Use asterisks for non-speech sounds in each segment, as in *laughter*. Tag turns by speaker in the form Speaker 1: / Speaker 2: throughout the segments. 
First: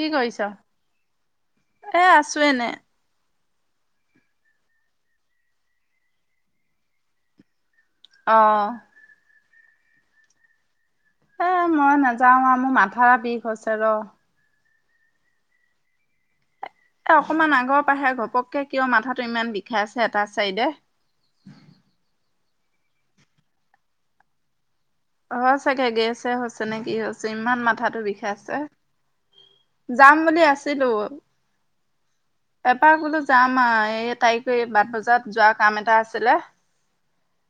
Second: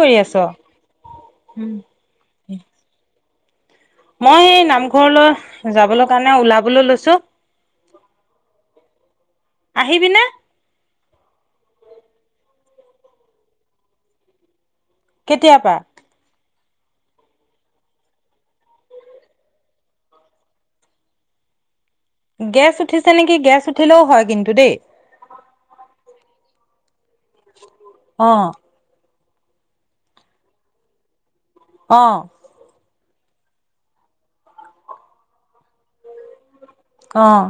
Speaker 1: কি
Speaker 2: কৰি আছ?
Speaker 1: কৰিছ? এ আছোনে?
Speaker 2: মই এই নামঘৰলৈ যাবলৈ কাৰণে ওলাবলৈ লৈছো।
Speaker 1: অহ,
Speaker 2: আহিবি নে?
Speaker 1: এ মই নাযাওঁ আৰু মোৰ মাথা বিষ হৈছে ৰ
Speaker 2: কেতিয় পা।
Speaker 1: এ অকমান আগৰ পাহে ঘপককে কিয় মাথাটো ইমান বিষাই আছে এটা চাইডে।
Speaker 2: গেছ উঠিছে নেকি গেছ উঠিলেও হয় কিন্তু দেই।
Speaker 1: অ' চাগে গে আছে হৈছে নে কি হৈছে? ইমান মাথাো বিষাই
Speaker 2: অ',
Speaker 1: আছে যাম বুলি আছিলো
Speaker 2: অ',
Speaker 1: এপাৰ গলো যাম এই তাৰিখ বাট বজাত যোৱাৰ কাম এটা আছিলে
Speaker 2: অঁ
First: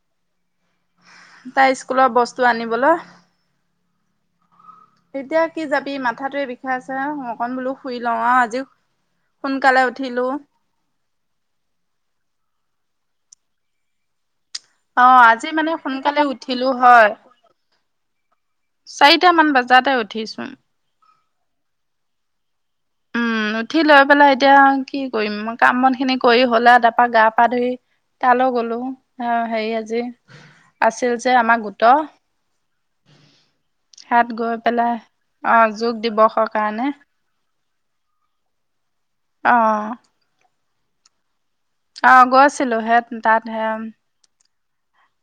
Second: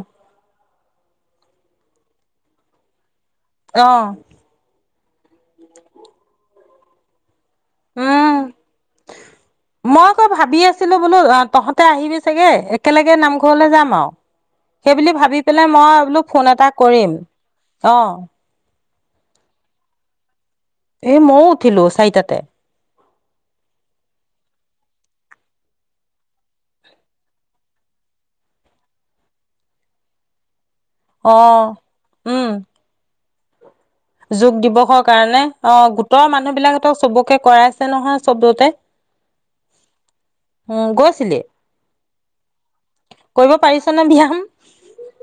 Speaker 1: তাই স্কুলৰ বস্তু তো আনিবলৈ
Speaker 2: আহ
Speaker 1: এতিয়া কি যাবি মাথাটোোৱে ভচা
Speaker 2: উম
Speaker 1: সোনকালে
Speaker 2: মই
Speaker 1: উঠিলো।
Speaker 2: আকৌ ভাবি আছিলো বোলো আহ তহঁতে আহিবি চাগে একেলগে নামঘৰলৈ যাম আৰু সেইব
Speaker 1: অ'
Speaker 2: ভাবি
Speaker 1: আজি
Speaker 2: পেলাই
Speaker 1: মানে
Speaker 2: মই
Speaker 1: সোনকালে
Speaker 2: বোলো ফোন
Speaker 1: উঠিলো
Speaker 2: এটা
Speaker 1: হয়।
Speaker 2: কৰিম অ
Speaker 1: চাৰিটা মান বজাতে উঠিছো
Speaker 2: এ মইও উঠিলো চাৰিটাতে
Speaker 1: উম উঠি লৈ পেলাই এতিয়া কি কৰিম কাম মন খিনি কৰি হলে তাৰপা গা পা ধুই তালৈ গলো আহ হেৰি আজি আছিল যে আমাৰ
Speaker 2: অ',
Speaker 1: গোট
Speaker 2: উম। যোগ দিৱসৰ কাৰণে অ
Speaker 1: যোগ
Speaker 2: গোটৰ
Speaker 1: দিৱসৰ
Speaker 2: মানুহ বিিলাক
Speaker 1: কাৰণে
Speaker 2: হতক চবকে কৰাইছে আছে নহয় শব্দতে
Speaker 1: আহ
Speaker 2: উম গোছিলিলি
Speaker 1: আহ গৈছিলো হে তাত হে
Speaker 2: পাৰিছ নে ব্যায়াম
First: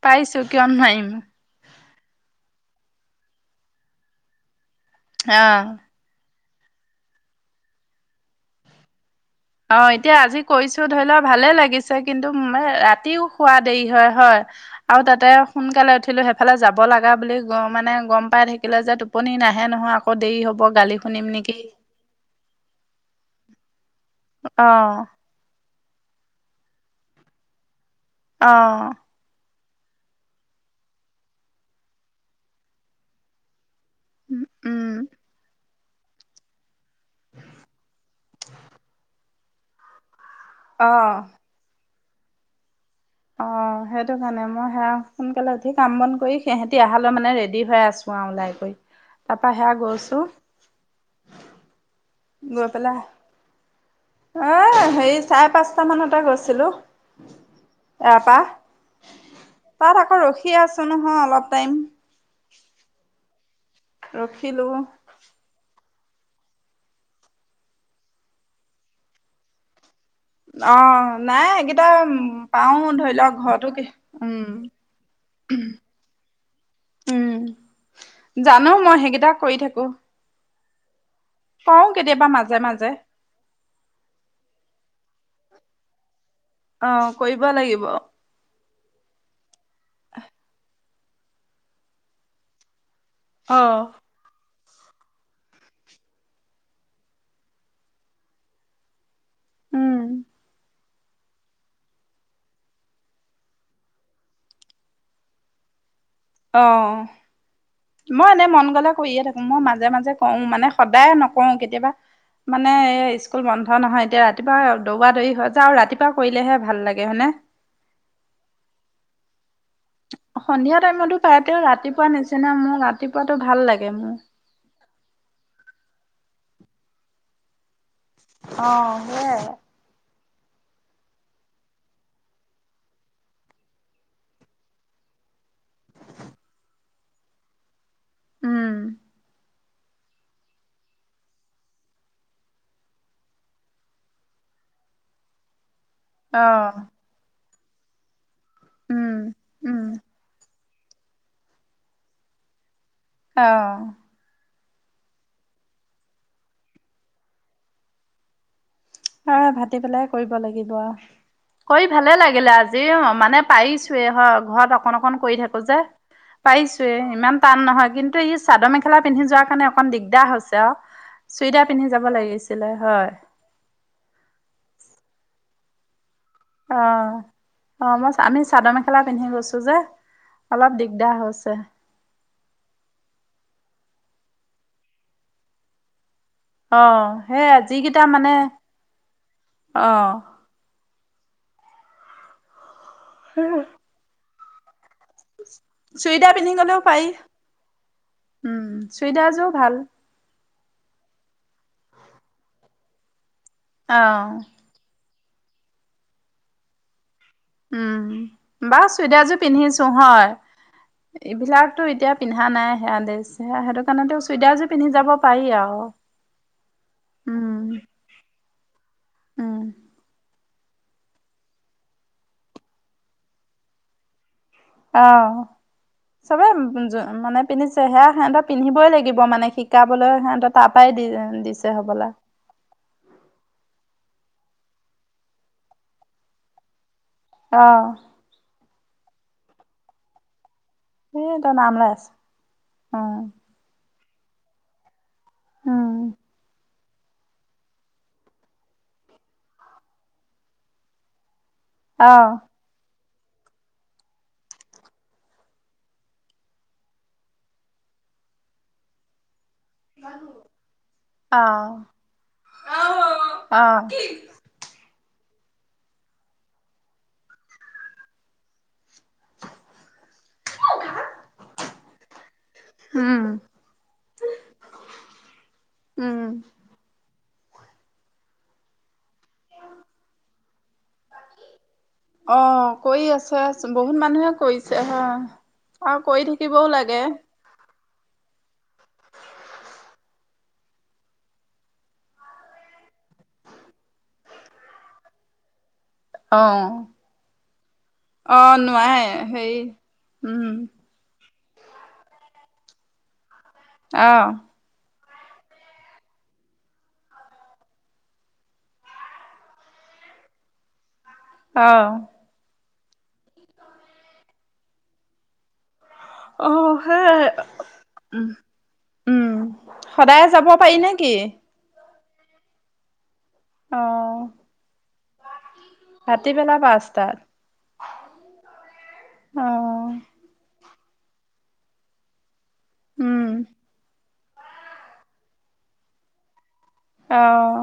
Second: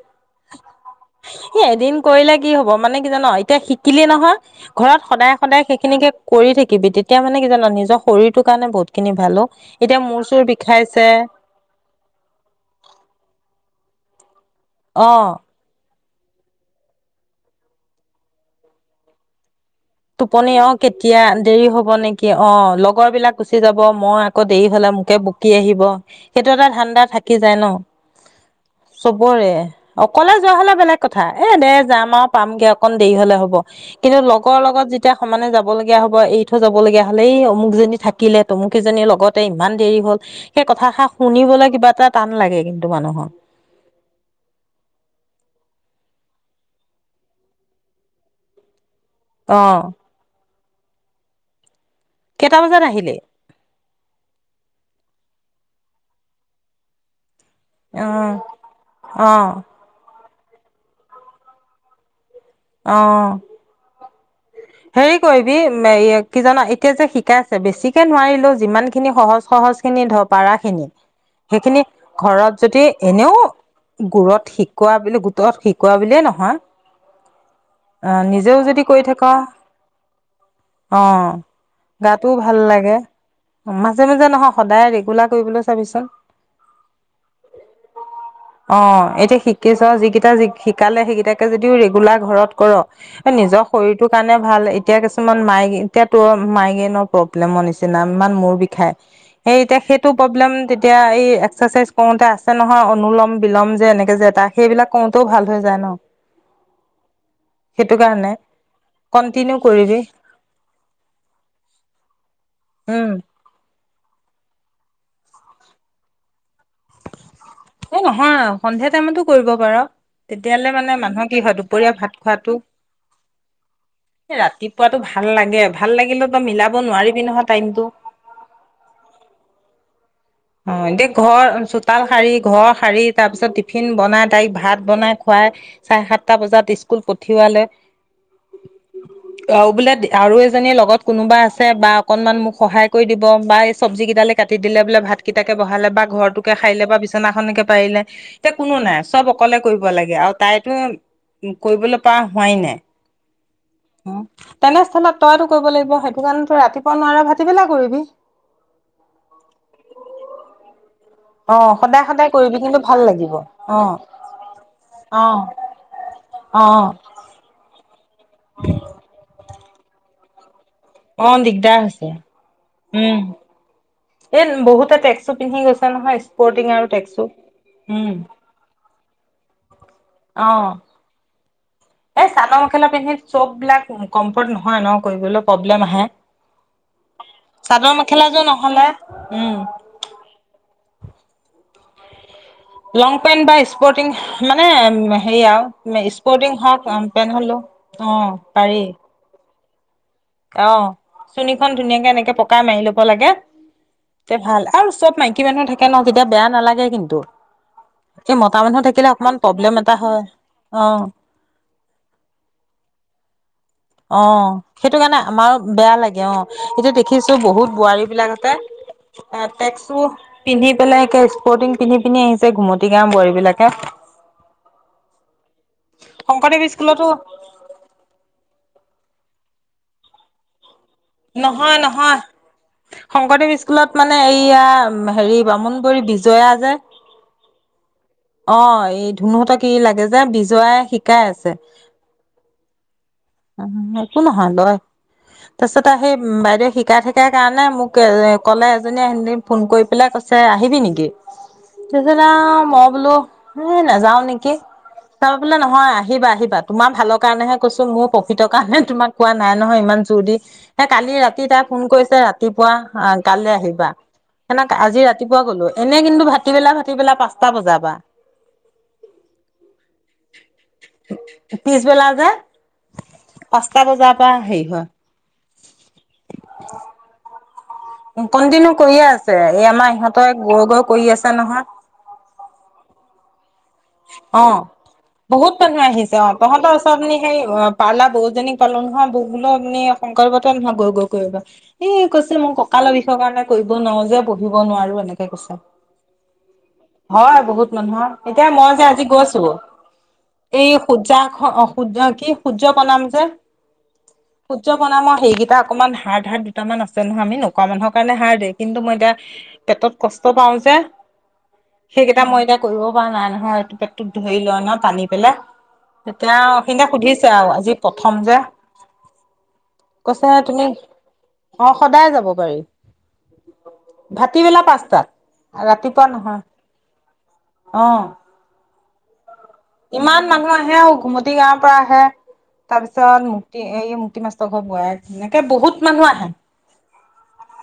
Speaker 1: পাইছো কিয় নোৱাৰিম
Speaker 2: ান আ তেতিয়া শিকিলেই নহয় ঘৰত সদায় সদায়
Speaker 1: অ
Speaker 2: সেইখিনিকে কৰি থাকিবি তেতিয়া মানে কি জান নিজৰ শৰীৰটোৰ কাৰণে বহুত খিনি ভাল
Speaker 1: অ এতিয়া
Speaker 2: মূৰ
Speaker 1: আজি
Speaker 2: চুৰ
Speaker 1: কৈছো ধৰি
Speaker 2: বিষাইছে
Speaker 1: লোৱা ভালে লাগিছে কিন্তু ৰাতিও খোৱাদ দেই হয় হয় আৰু
Speaker 2: অ
Speaker 1: তাতে সোনকালে ছিলো সেইফালে যাব লগা বুলি মানে গম পাই থাকিলে যে টোপনি নাহ
Speaker 2: টোপনি অ কেতিয়া দেৰি হব নেকি অ অ লগৰ বিলাক গুচি যাব হ মই আকৌ দেৰি
Speaker 1: অ
Speaker 2: হলে মোকে বুকি আহিব সেইটো এটা ধান্দা থাকি যায় ন
Speaker 1: অ
Speaker 2: চবৰে অকলে যোৱা হলে বেলেগ কথা এ দে যাম আৰু পামগে অকন দেৰি হলে হ'ব কিন্তু লগৰ লগত
Speaker 1: উম
Speaker 2: যেতিয়া সমানে যাব যাব লগগীয়া হ'ব এই থ যাব লগগীয়া হলে এই অমুকজনী থাকিলে তমুক কেইজনীৰ লগতে ইমান দেৰি হল সেই
Speaker 1: অ
Speaker 2: কথাষ শুনিবলৈ কিবা এটা টান লাগে কিন্তু মানুহৰ
Speaker 1: অ সেইটো কাৰণে মই সেয়া সোনকালে উঠি কাম বন কৰি সিহঁতি আহহালৈ মানে ৰেড হৈ আছোঁ আৰু ওলাই কৰি তাৰাপা
Speaker 2: অ
Speaker 1: সেয়া গৈছো
Speaker 2: কেইটা
Speaker 1: গৈ
Speaker 2: বজাত
Speaker 1: পেলাই
Speaker 2: আহিলে
Speaker 1: এ হেৰি চাৰে পাঁচটা মানতে গৈছিলো
Speaker 2: অ
Speaker 1: এপা
Speaker 2: অ
Speaker 1: তাতাত আকৌ ৰখি শিক কি আছো নহয় অলপ টাইম
Speaker 2: আহ
Speaker 1: ৰখিলো
Speaker 2: কি জ এতিয়া যে শিকাই আছে বেছিকে নোৱাৰিলেও যিমান খিনি সহজ সহজ খিনি ধ পাৰা
Speaker 1: অ
Speaker 2: খিনি
Speaker 1: নাই
Speaker 2: সেইখিনি
Speaker 1: এইকেইটা
Speaker 2: ঘৰত
Speaker 1: পাও
Speaker 2: যদি
Speaker 1: ধৰি
Speaker 2: এনেও
Speaker 1: লওক ঘৰতো কি
Speaker 2: গৰত
Speaker 1: উম
Speaker 2: শিকোৱা বুলি গোটত শিকোৱা বুলিয়ে নহয় আহ নিজেও
Speaker 1: জানো
Speaker 2: যদি
Speaker 1: মই
Speaker 2: কৈ
Speaker 1: সেইকেইটা
Speaker 2: থকাা
Speaker 1: কৰি থাকো
Speaker 2: অঁ
Speaker 1: কওঁ কেতিয়াবা
Speaker 2: গাটোও
Speaker 1: মাজে
Speaker 2: ভাল
Speaker 1: মাজে
Speaker 2: লাগে মাজে মাজে নহয় সদায় ৰেগুলাৰ কৰিবলৈ চাবিছ
Speaker 1: অ কৰিব লাগিব
Speaker 2: অ এতিয়া শিক কি চ যিিকেইটা য শিকালে সেইকেইটাকে যদি ৰেগুলাৰ ঘৰত কৰক
Speaker 1: অ
Speaker 2: নিজৰ শৰীৰটোৰ কাৰণে ভাল এতিয়া কিছুমান মাই এতিয়া তোৰ মাইকেনৰ প্ৰব্লেমৰ নিচিনা ইমান মূৰ বিষায় সেই এতিয়া সেইটো প্ৰব্লেম এতিয়া এই এক্সাৰচাইজ কৰোতে আছে নহয় অনলম বিলম যে এনেকে যে এটা সেইবিলাক কৰোতেও ভাল হৈ যায় ন
Speaker 1: অ
Speaker 2: সেইটো কাৰণে
Speaker 1: মই এনে মন গলে কৰিয়ে থাকো
Speaker 2: কন্টিনিউ
Speaker 1: মই মাজে
Speaker 2: কৰিবি
Speaker 1: মাজে কো মানে সদায় নকো কেতিয়াবা মানে এ
Speaker 2: উম
Speaker 1: স্কুল বন্ধ নহয় এতিয়া ৰাতিপুৱা দৌব দৌৰি হয় যা ৰাতিপুৱা কৰিলেহে ভাল লাগে হয়েনে
Speaker 2: এ নহয় সন্ধিয়া টাইমতো কৰিব তেতিয়াহলে
Speaker 1: সন্ধিয়া
Speaker 2: মানে
Speaker 1: টাইমতো
Speaker 2: মানুহৰ
Speaker 1: পায়
Speaker 2: কি হয়
Speaker 1: তেওঁ
Speaker 2: দুপৰীয়া
Speaker 1: ৰাতিপুৱা
Speaker 2: ভাত
Speaker 1: নিচিনা
Speaker 2: খোৱাটো
Speaker 1: মোৰ ৰাতিপুৱাতো ভাল লাগে মোৰ
Speaker 2: ৰাতিপুৱাতটো ভাল লাগে আৰু ভাল লাগিলে তো মিলাব নোৱাৰিবি নহয় টাইমতটো
Speaker 1: অ' সেইয়াই আৰু।
Speaker 2: অ' এতিয়া ঘৰ চোতাল সাৰি ঘৰ সাৰি তাৰ পিছত টিফিন বনাই তাইক ভাত বনাই খুৱাই চাৰে সাতটা বজাত স্কুল পঠিওৱালে
Speaker 1: উম
Speaker 2: *unintelligible* অঁ বোলে আৰু এজনীৰ লগত কোনোবা আছে বা অকনমান মোক সহায় কৰি দিব বা এই চব্জি কেইডালে কাটি দিলে বোলে ভাত কিতাকে ব ভালে বা ঘৰটোকে সাৰিলে
Speaker 1: অ',
Speaker 2: বা বিছনাখনেকে পাইলে এতিয়া কোনো নাই চব
Speaker 1: উম,
Speaker 2: অকলে
Speaker 1: উম,
Speaker 2: কৰিব লাগে, আৰু তাই টো উ কৰিবলৈ পৰা হোৱাই নাই।
Speaker 1: অঁ
Speaker 2: তেনেস্থলত তইতো কৰিব লাগিব, সেইটো কাৰণে তই ৰাতিপুৱা নোৱাৰ ভাটি বেলা কৰিবি।
Speaker 1: আৰু ভাতি বেলাহে কৰিব লাগিব।
Speaker 2: অ
Speaker 1: কৰি
Speaker 2: সদায়
Speaker 1: ভালে
Speaker 2: সদায়
Speaker 1: লাগিলে
Speaker 2: কৰিবি কিন্তু
Speaker 1: আজি,
Speaker 2: ভাল লাগিব
Speaker 1: মানে
Speaker 2: অ
Speaker 1: পাৰিছোয়ে ঘৰত অকন-অকন
Speaker 2: অ
Speaker 1: কৰি থাকো যে
Speaker 2: অ
Speaker 1: পাৰিছোৱে ইমান টান নহয়। কিন্তু কিন্তু ই চাদৰ মেখেলা পিন্ধি যোৱা কাৰণে অকন দিগদাৰ হৈছে আৰু।
Speaker 2: অ
Speaker 1: চুইদাৰ
Speaker 2: দিগদাৰ
Speaker 1: পিন্ধি
Speaker 2: হৈছে
Speaker 1: যাব লাগিছিলে হয়।
Speaker 2: এ বহুতে টেক্সো পিন্ধি গৈছে নহয়। স্পৰ্টিং আৰু টেক্সু
Speaker 1: অ'-অ মই
Speaker 2: উম
Speaker 1: আমি চাদৰ মেখেলা পিন্ধি গৈছো যে,
Speaker 2: অ
Speaker 1: অলপ দিগদাৰ হৈছে।
Speaker 2: এই চাদৰ মেখেলা পিন্ধি চব বিলাক কম্ফৰ্ট নহয় ন কৰিবলৈ প্ৰব্লেম আহে।
Speaker 1: অঁহ সেই
Speaker 2: চাদৰ
Speaker 1: যিকেইটা মানে,
Speaker 2: মেখেলাযোৰ নহ'লে উম
Speaker 1: অঁ।
Speaker 2: লং পেণ্ট বা স্পৰ্টিং মানে হেৰি আৰু
Speaker 1: চুইদাৰ পিন্ধি
Speaker 2: স্পৰ্টিং
Speaker 1: গ'লেও
Speaker 2: হক
Speaker 1: পাৰি
Speaker 2: পেন্ট হলেও, অ
Speaker 1: উম,
Speaker 2: পাৰি।
Speaker 1: চুইদাৰযোৰ ভাল।
Speaker 2: অঁ চুণীখন ধুনীয়াকে এনেকে পকাই মাৰি লব লাগে
Speaker 1: অ'।
Speaker 2: তে ভাল আৰু চব মাই কি মানুহ থাকে ন তেতিয়া বেয়া নালাগে কিন্তু। এই মতা
Speaker 1: উম
Speaker 2: মানুহ
Speaker 1: বাৰু
Speaker 2: থাকিলে অকমান
Speaker 1: চুইদাৰযোৰ
Speaker 2: প্ৰব্লেম
Speaker 1: পিন্ধিছো
Speaker 2: এটা
Speaker 1: হয়,
Speaker 2: অ
Speaker 1: এইবিলাকতো এতিয়া পিন্ধা নাই সেয়া দেছ।
Speaker 2: অ' সেইটো কাৰণে আমাৰো
Speaker 1: আৰু।
Speaker 2: বেয়া লাগে অ, এতিয়া দেখিছো বহুত
Speaker 1: উম
Speaker 2: বোৱাৰী বিলাক আছে এ
Speaker 1: উম
Speaker 2: টেকচো পিন্ধি পেলাই একে স্পৰ্টিং পিন্ধি- পিন্ধি আহিছে ঘুমতি গাওৰ বোৱাৰী বিলাকে।
Speaker 1: অ' চবেই
Speaker 2: শংকৰদেৱ স্কুলতো
Speaker 1: মানে পিন্ধিছে, সেয়া সিহতৰ পিন্ধিবই লাগিব মানে, শিকাবলৈ সিহঁতৰ তাপ
Speaker 2: নহয় নহয় শংকৰদেৱ স্কুলত মানে এইয়া হেৰি বামুণ বুলি বিজয়া যে
Speaker 1: অহ
Speaker 2: অহ এই ধুনুহতক কি লাগে যে বি যোৱাই শিকাই আছে
Speaker 1: অহ
Speaker 2: উম একো নহয় লৰাই তাৰ পিছত
Speaker 1: উম
Speaker 2: আহ বাইদেউ শিক তাত শিকাই কাৰণে মোক ক'লে এজনীয়ে এদিন ফোন কৰি পেলাই কৈছে আহিবি নেকি তাৰ পিছত আহ মই বোলো এহ নাযাও নেকি চাব বোলে নহয় আহিবা আহিবা তোমাৰ ভালৰ কাৰণেহে কৈছো মোক প্ৰফিটৰ কাৰণে তোমাক কোৱা নাই নহয় ইমান জোৰ দি সেই কালি ৰাতি তাই
Speaker 1: আহ
Speaker 2: ফোন কৰিছে ৰাতিপুৱা কাইলৈ
Speaker 1: আহ
Speaker 2: আহিবা সে আজি ৰাতি ৰাতিপুৱা গলো এনে কিন্তু ভাটিবেলা ভাটিবেলা পাঁচটা বজাৰ পৰা, পিছবেলা যে
Speaker 1: উম
Speaker 2: পাঁচটা বজাৰ পৰা হেৰি
Speaker 1: উম
Speaker 2: হয় কনটিনিও কৰিয়ে আছে এই আমাৰ ইহঁতেৰ গৰু গৈ কৰি আছে নহয়
Speaker 1: ফাষ্ট্ বহুত মানুহে
Speaker 2: অ
Speaker 1: কৰিছে হা
Speaker 2: বহুত মানুহ
Speaker 1: আৰু কৰি থাকিবও লাগে-
Speaker 2: পালাৰৰ বৌ জনিক পালো নহয় বুবুলৰ মানে শংকয়ৰ *unintelligible* গৈ গৈ কৰিব এই কৈছে মোক কঁকালৰ বিষয়ৰ কাৰণে কৰিব নোৱাৰো যে বহিব নোৱাৰো এনেকে কৈছে
Speaker 1: অ'।
Speaker 2: হয় বহুত মানুহৰ এতিয়া
Speaker 1: অ',
Speaker 2: মই যে আজি
Speaker 1: নোৱাৰে
Speaker 2: গৈছো
Speaker 1: হেৰি উম।
Speaker 2: এই সূৰ্যাক, অসূৰ্য কি সূৰ্য প্ৰনাম যে
Speaker 1: অ',
Speaker 2: সূৰ্য প্ৰণাম আহে সেইকেইটা অকনমান হাৰড হাৰড দুটামান আছে নহয় আমি নোকোৱা মানুহৰ কাৰণে হাৰড দে কিন্তু মই এতিয়া পেটত কষ্ট পাওঁ যে
Speaker 1: অ',
Speaker 2: সেইকেইটা মইতাক কৰিব যোৱা নাই নহয় এইটো পেটটোত ধৰি লোৱা নহ পানী পেলাই তেতিয়া
Speaker 1: অ',
Speaker 2: সিহঁতে
Speaker 1: সেই
Speaker 2: সুধিছে আৰু আজি প্ৰথম যে
Speaker 1: উম, সদায়
Speaker 2: কৈছে
Speaker 1: যাব
Speaker 2: তুমি
Speaker 1: পাৰি নেকি?
Speaker 2: অ সদায় যাব পাৰি।
Speaker 1: অ',
Speaker 2: ভাতিবেলা পাঁচটাত, ৰাতিপুৱা নহয়।
Speaker 1: ভাটিবেলা পাঁচটাত।
Speaker 2: অহ
Speaker 1: অ',
Speaker 2: সেয়াও ঘুমুতি গাঁৱৰ পৰা আহে
Speaker 1: উম,
Speaker 2: তাৰপিছত মুক্তি এই মুক্তি *unintelligible* এনেকে বহুত মানুহ আহে।
Speaker 1: অহ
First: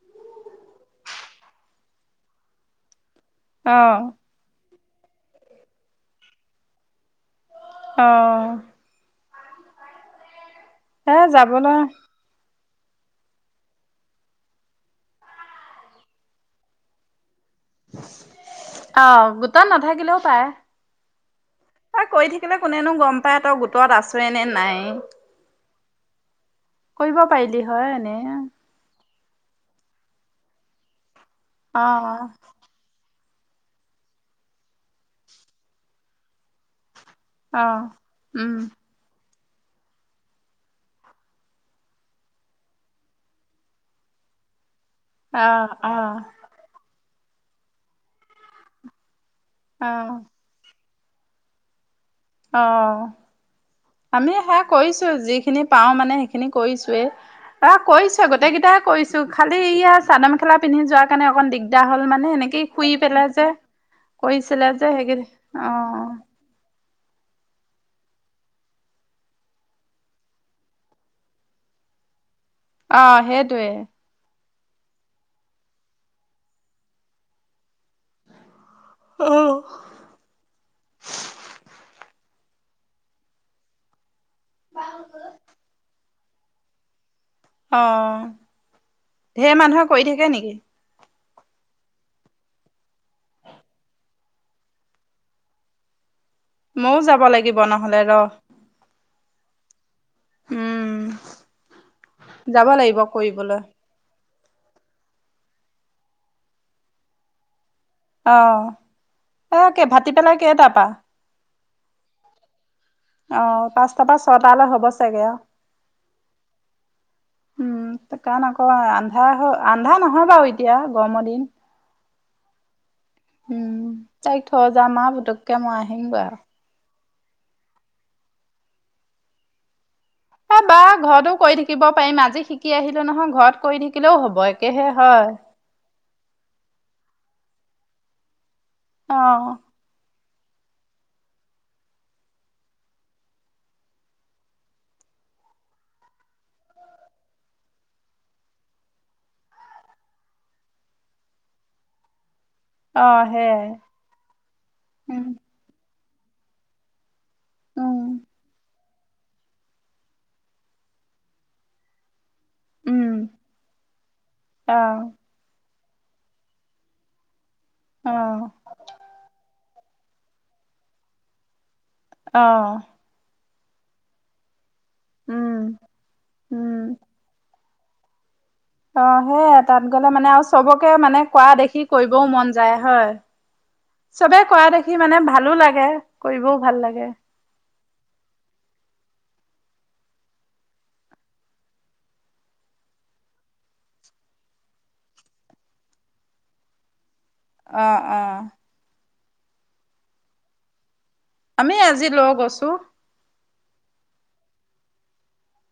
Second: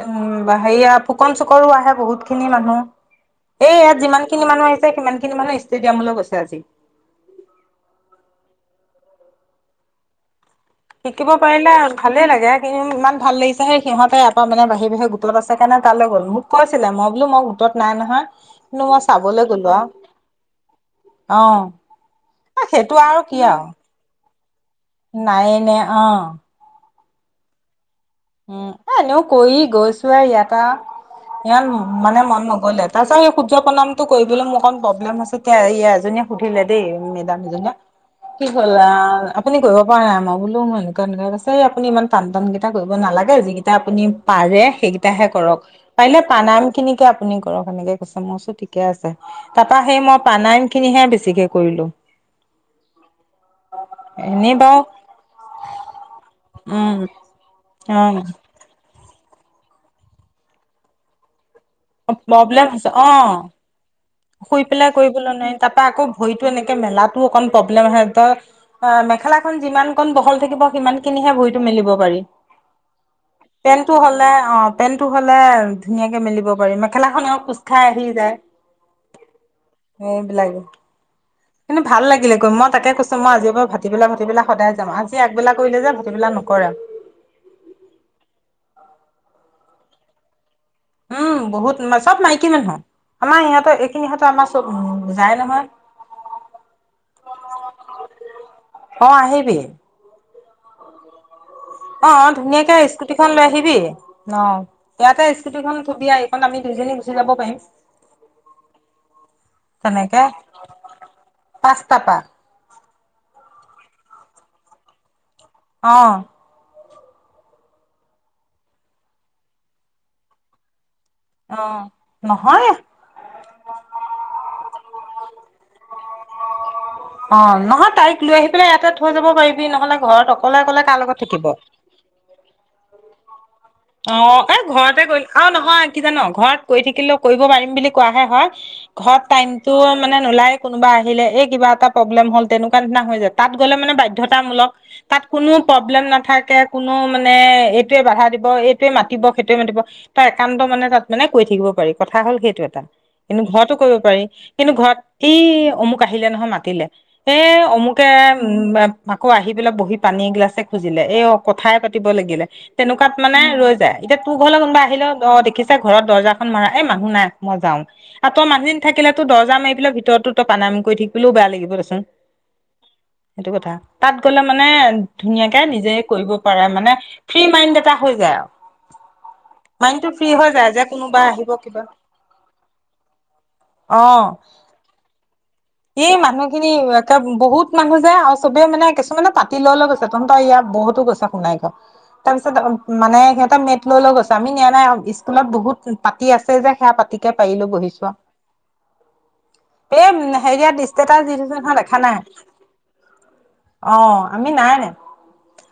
Speaker 2: উম হেৰিয়া ফুকন চুকনো আহে বহুত খিনি মানুহ। এ ইয়াত
Speaker 1: অ',
Speaker 2: যিমান খিনি মানুহ আহিছে। সমান খিনি মানুহ ষ্টেডিয়ামলৈ গৈছে আজি।
Speaker 1: অহ। এ
Speaker 2: শিকিব পাৰিলে
Speaker 1: যাবলৈ
Speaker 2: ভালেই লাগে। স ইমান ভাল লাগিছে সেই সিহঁতে এবাৰ মানে বাহিয়ে-বাহিয়ে গোটত আছে কাৰণে তালৈ গ'ল মোক কৈছিলে। মই বোলো মই নাই নহয় কিন্তু মই
Speaker 1: অ',
Speaker 2: চাবলৈ
Speaker 1: গোটত
Speaker 2: গলো
Speaker 1: নাথাকিলেও পায়।
Speaker 2: আৰু
Speaker 1: এ কৰি থাকিলে
Speaker 2: অ'
Speaker 1: কোনেনো
Speaker 2: সেইটো
Speaker 1: গম
Speaker 2: আৰু
Speaker 1: পায়
Speaker 2: কি
Speaker 1: তই
Speaker 2: আৰু।
Speaker 1: গোটত আছই নে নাই।
Speaker 2: নাইনে অ
Speaker 1: কৰিব পাৰিলি হয় এনে
Speaker 2: উম, এ এনেও কৰি গৈছোৱে ইয়াতে আৰু। ই মানে
Speaker 1: অ',
Speaker 2: মন নগলে তাৰ সূৰ্য্য প্ৰণামটো কৰিবলৈ মোৰ অকণ প্ৰব্লেম হৈছে তেয়া এই এজনীয়ে সুধিলে দেই মেদাম এজনীয়ে
Speaker 1: অ',
Speaker 2: কি
Speaker 1: উম,
Speaker 2: হল আ' আপুনি কৰিব পৰা নাই মই বোলো এনেকুৱা এনেকুৱা কৈছে আপুনি ইমান টান-টান কেইটা কৰিব নালাগে যিকেইটা আপুনি পাৰে সেই সেইকেইটা হে কৰক
Speaker 1: অ', অ',
Speaker 2: পাৰিলে প্ৰণাম খিনিকে আপুনি ঘৰ এনেকৈছে মই কৈছোঁ ঠিকে আছে। তাৰাপা সেই
Speaker 1: অ',
Speaker 2: মই প্ৰানাইম খিনি হে বেছিকে কৰিলো।
Speaker 1: অ আমি
Speaker 2: এনেই
Speaker 1: সে
Speaker 2: বাৰু
Speaker 1: কৰিছো যিখিনি পাও মানে সেইখিনি
Speaker 2: উম
Speaker 1: কৰিছোয়েই। অহ, কৈছ
Speaker 2: অ
Speaker 1: গোটেই কেইটা কৰিছো খালি এয়া চাদৰ মেলা পিন্ধি যোৱাৰ কাৰণে অকণ দিগ দিয়া হ'ল মানে এনেকেই
Speaker 2: প্ৰব্লেম হৈছে
Speaker 1: শুই
Speaker 2: অ
Speaker 1: পেলাই যে
Speaker 2: শুই
Speaker 1: কৰিছিলে যে
Speaker 2: পেলাই
Speaker 1: সেইকেই
Speaker 2: কৰিবলৈ নোৱাৰি
Speaker 1: অ
Speaker 2: তাৰাপা আকৌ ভৰিতো এনেকে মেলাতো অকন প্ৰব্লেম আহে তত মেখেলাখন যিমান কণ বহল থাকিব সিমান খিনিহে বহতো মেলিব পাৰি।
Speaker 1: অ সেইটোৱে।
Speaker 2: পেনটো হলে অ, পেনটো হ'লে ধুনীয়াকে মেলিব পাৰি মেখেলা খ কোচ খাই আহি যায়। সেইবিলাগ। কিন্তু ভাল লাগিলে মই তাকে কৈছো মই আজি পৰা ভাতিবেলা-ভাতিবেলা। সদায় যাম আজি আগবেলা কৰিলো যে। সেইবিলাক নকৰা।
Speaker 1: অ ঢেৰ মানুহে কৰি থাকে নেকি?
Speaker 2: উম বহুত ম চব মাইকী মানুহ আমাৰ ইহঁতৰ এইখিনি ইহঁতৰ আমাৰ চব যায় নহয়।
Speaker 1: ময়ো যাব লাগিব নহলে ৰ।
Speaker 2: অহ, আহিবি।
Speaker 1: উম,
Speaker 2: অহ,
Speaker 1: যাব
Speaker 2: ধুনীয়াকে
Speaker 1: লাগিব
Speaker 2: স্কুটিখন লৈ
Speaker 1: কৰিবলৈ।
Speaker 2: আহিবি। ন ইয়াতে স্কুটিখন থবি আহি এইখন আমি দুইজনী গুচি যাব পাৰিম।
Speaker 1: অহ, এ', কে ভাটি
Speaker 2: তেনেকে
Speaker 1: বেলা কেইটাৰ পা?
Speaker 2: পাঁচটা পা
Speaker 1: অ', পাঁচটাৰ পৰা ছয়টালৈ হ'ব চাগে আৰু,
Speaker 2: অহ,
Speaker 1: উম, কাৰণ আক আন্ধাৰ হয়, আন্ধা নহয় বাৰু এতিয়া। গৰমৰ দিন
Speaker 2: অ নহয়
Speaker 1: উম, তাইক থৈ যাম আহ পুতক, তাকে মই আহিম বাৰু।
Speaker 2: অ' নহয় তাইক লৈ আহি পেলাই ইয়াতে থৈ যাব পাৰিবি নহলে, ঘৰত অকলে
Speaker 1: এ ', বা
Speaker 2: অকলে কাৰ লগত
Speaker 1: ঘৰতো কৰি থাকিব পাৰিম, আজি শিকি আহিলো নহয়। ঘৰ,
Speaker 2: অহ, ' এ ঘৰতে কৰিলি আৰু নহয় কি জান', ঘৰত কৰি থাকিলেও কৰিব পাৰিম, বুলি কোৱাহে হয়।
Speaker 1: অ
Speaker 2: ঘৰত টাইমটো মানে, নুলাই কোনোবা আহিলে, এই কিবা এটা প্ৰব্লেম হল, এ তেনেকুৱা ধৰনে হৈ যায়, তাত গলে মানে বাধ্যতামূলক, তাত কোনো প্ৰব্লেম নাথাকে, কোনো মানে এইটোয়ে বাধা দিব। ত 'এইটোয়ে মাতিব, সেইটোয়ে মাতিব তাৰ একান্ত মনে তাত মানে কৰি থাকিব পাৰি কথা হ'ল সেই। এইটো এটা
Speaker 1: অ
Speaker 2: কিন্তু
Speaker 1: সেইয়াই
Speaker 2: ঘৰতো কৰিব পাৰি কিন্তু ঘৰত
Speaker 1: উম
Speaker 2: কি অমুক, কাহিলে নহয় মাতিলে এই
Speaker 1: উম
Speaker 2: অমুকে উম, আকৌ আহি পেলাই বহি পানী এগিলাছে খুজিলে এই কথাই পাতিব লাগিলে। তাত
Speaker 1: উম
Speaker 2: মানে ৰৈ যায় এতিয়া তোৰ ঘৰলে
Speaker 1: অ
Speaker 2: কোনোবা আহিলে অ' দেখিছ, ঘৰত দৰ্জাখন মাৰা এই মানুহ নাই। মই যাও
Speaker 1: অ
Speaker 2: আ 'তৰ মানুহিন থাকিলেতো দৰ্জা মাৰিব, লাক ভিতৰততো প্ৰানায়াম কৰি থাকিলও বেয়া লাগিব দেচোন।
Speaker 1: অহ,
Speaker 2: সেইটো কথা তাত গ'লে মানে, -
Speaker 1: উম
Speaker 2: ধুনীয়াকে নিজে কৰিব পাৰে মানে
Speaker 1: উম
Speaker 2: ফ্ৰী মাইন্ড, তা হৈ যায় আৰু।
Speaker 1: অ', সেয়া তাত গলে
Speaker 2: মাইণ্ডটো
Speaker 1: মানে
Speaker 2: ফ্ৰী
Speaker 1: আৰু
Speaker 2: হৈ যায় যে
Speaker 1: চবকে মানে
Speaker 2: কোনোবা
Speaker 1: কোৱা
Speaker 2: আহিব
Speaker 1: দেখি
Speaker 2: কিবা
Speaker 1: কৰিবও মন যায় হয়,
Speaker 2: অ
Speaker 1: চবে কৰা দেখি মানে ভালো লাগে।
Speaker 2: এই
Speaker 1: কৰিবও
Speaker 2: মানুহখিনি
Speaker 1: ভাল লাগে
Speaker 2: একে বহুত মানুহ যায় আৰু চবে মানে, মানে পাতি লৈ- লৈ গৈছে তহঁনতৰ ইয়াত বহুতো গৈছে সোনাই গাঁও। তাৰপিছত মানে সিহঁতে মেট লৈ লৈ গৈছে আমি নিয়া নাই। স্কুলত বহুত পাতি আছে যে সেয়া পাতি, কে পাৰিলো
Speaker 1: অ
Speaker 2: বহিছো আৰু।
Speaker 1: অ
Speaker 2: এই, হেৰিয়া দি, ষ্টেটাছ দি থৈছে
Speaker 1: আমি
Speaker 2: নহয় দেখা
Speaker 1: আজি
Speaker 2: নাই?
Speaker 1: লৈ গৈছো
Speaker 2: অ', আমি নাই ন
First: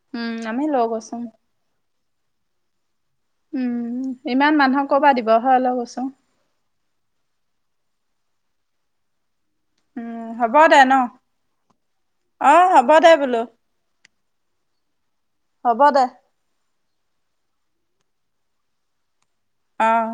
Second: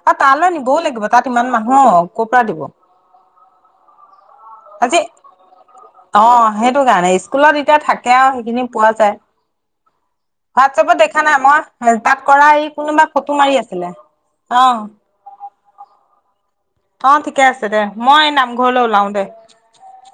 Speaker 2: আৰু
Speaker 1: উম
Speaker 2: তালৈ
Speaker 1: আমি
Speaker 2: নিবও
Speaker 1: লৈ
Speaker 2: লাগিব
Speaker 1: গৈছো
Speaker 2: তাত ইমান মানুহক ক'ৰ পৰা দিব?
Speaker 1: উম ইমান মানুহক
Speaker 2: আজি,
Speaker 1: ক'ৰপা দিব হয় লৈ গৈছো
Speaker 2: অ', সেইটো কাৰণে স্কুলত এতিয়া থাক তাকে আৰু সেইখিনি পোৱা যায়।
Speaker 1: উম হ'ব দে ন
Speaker 2: হোৱাটছএপত দেখা নাই মই তাত কৰা
Speaker 1: অ
Speaker 2: এই
Speaker 1: হ'ব
Speaker 2: কোনোবা
Speaker 1: দে বোলো
Speaker 2: ফটো মাৰি আছিলে। অ'।
Speaker 1: হ'ব দে।
Speaker 2: অ', ঠিকে আছে দে মই নামঘৰলৈ ওলাও দে।
Speaker 1: অহ।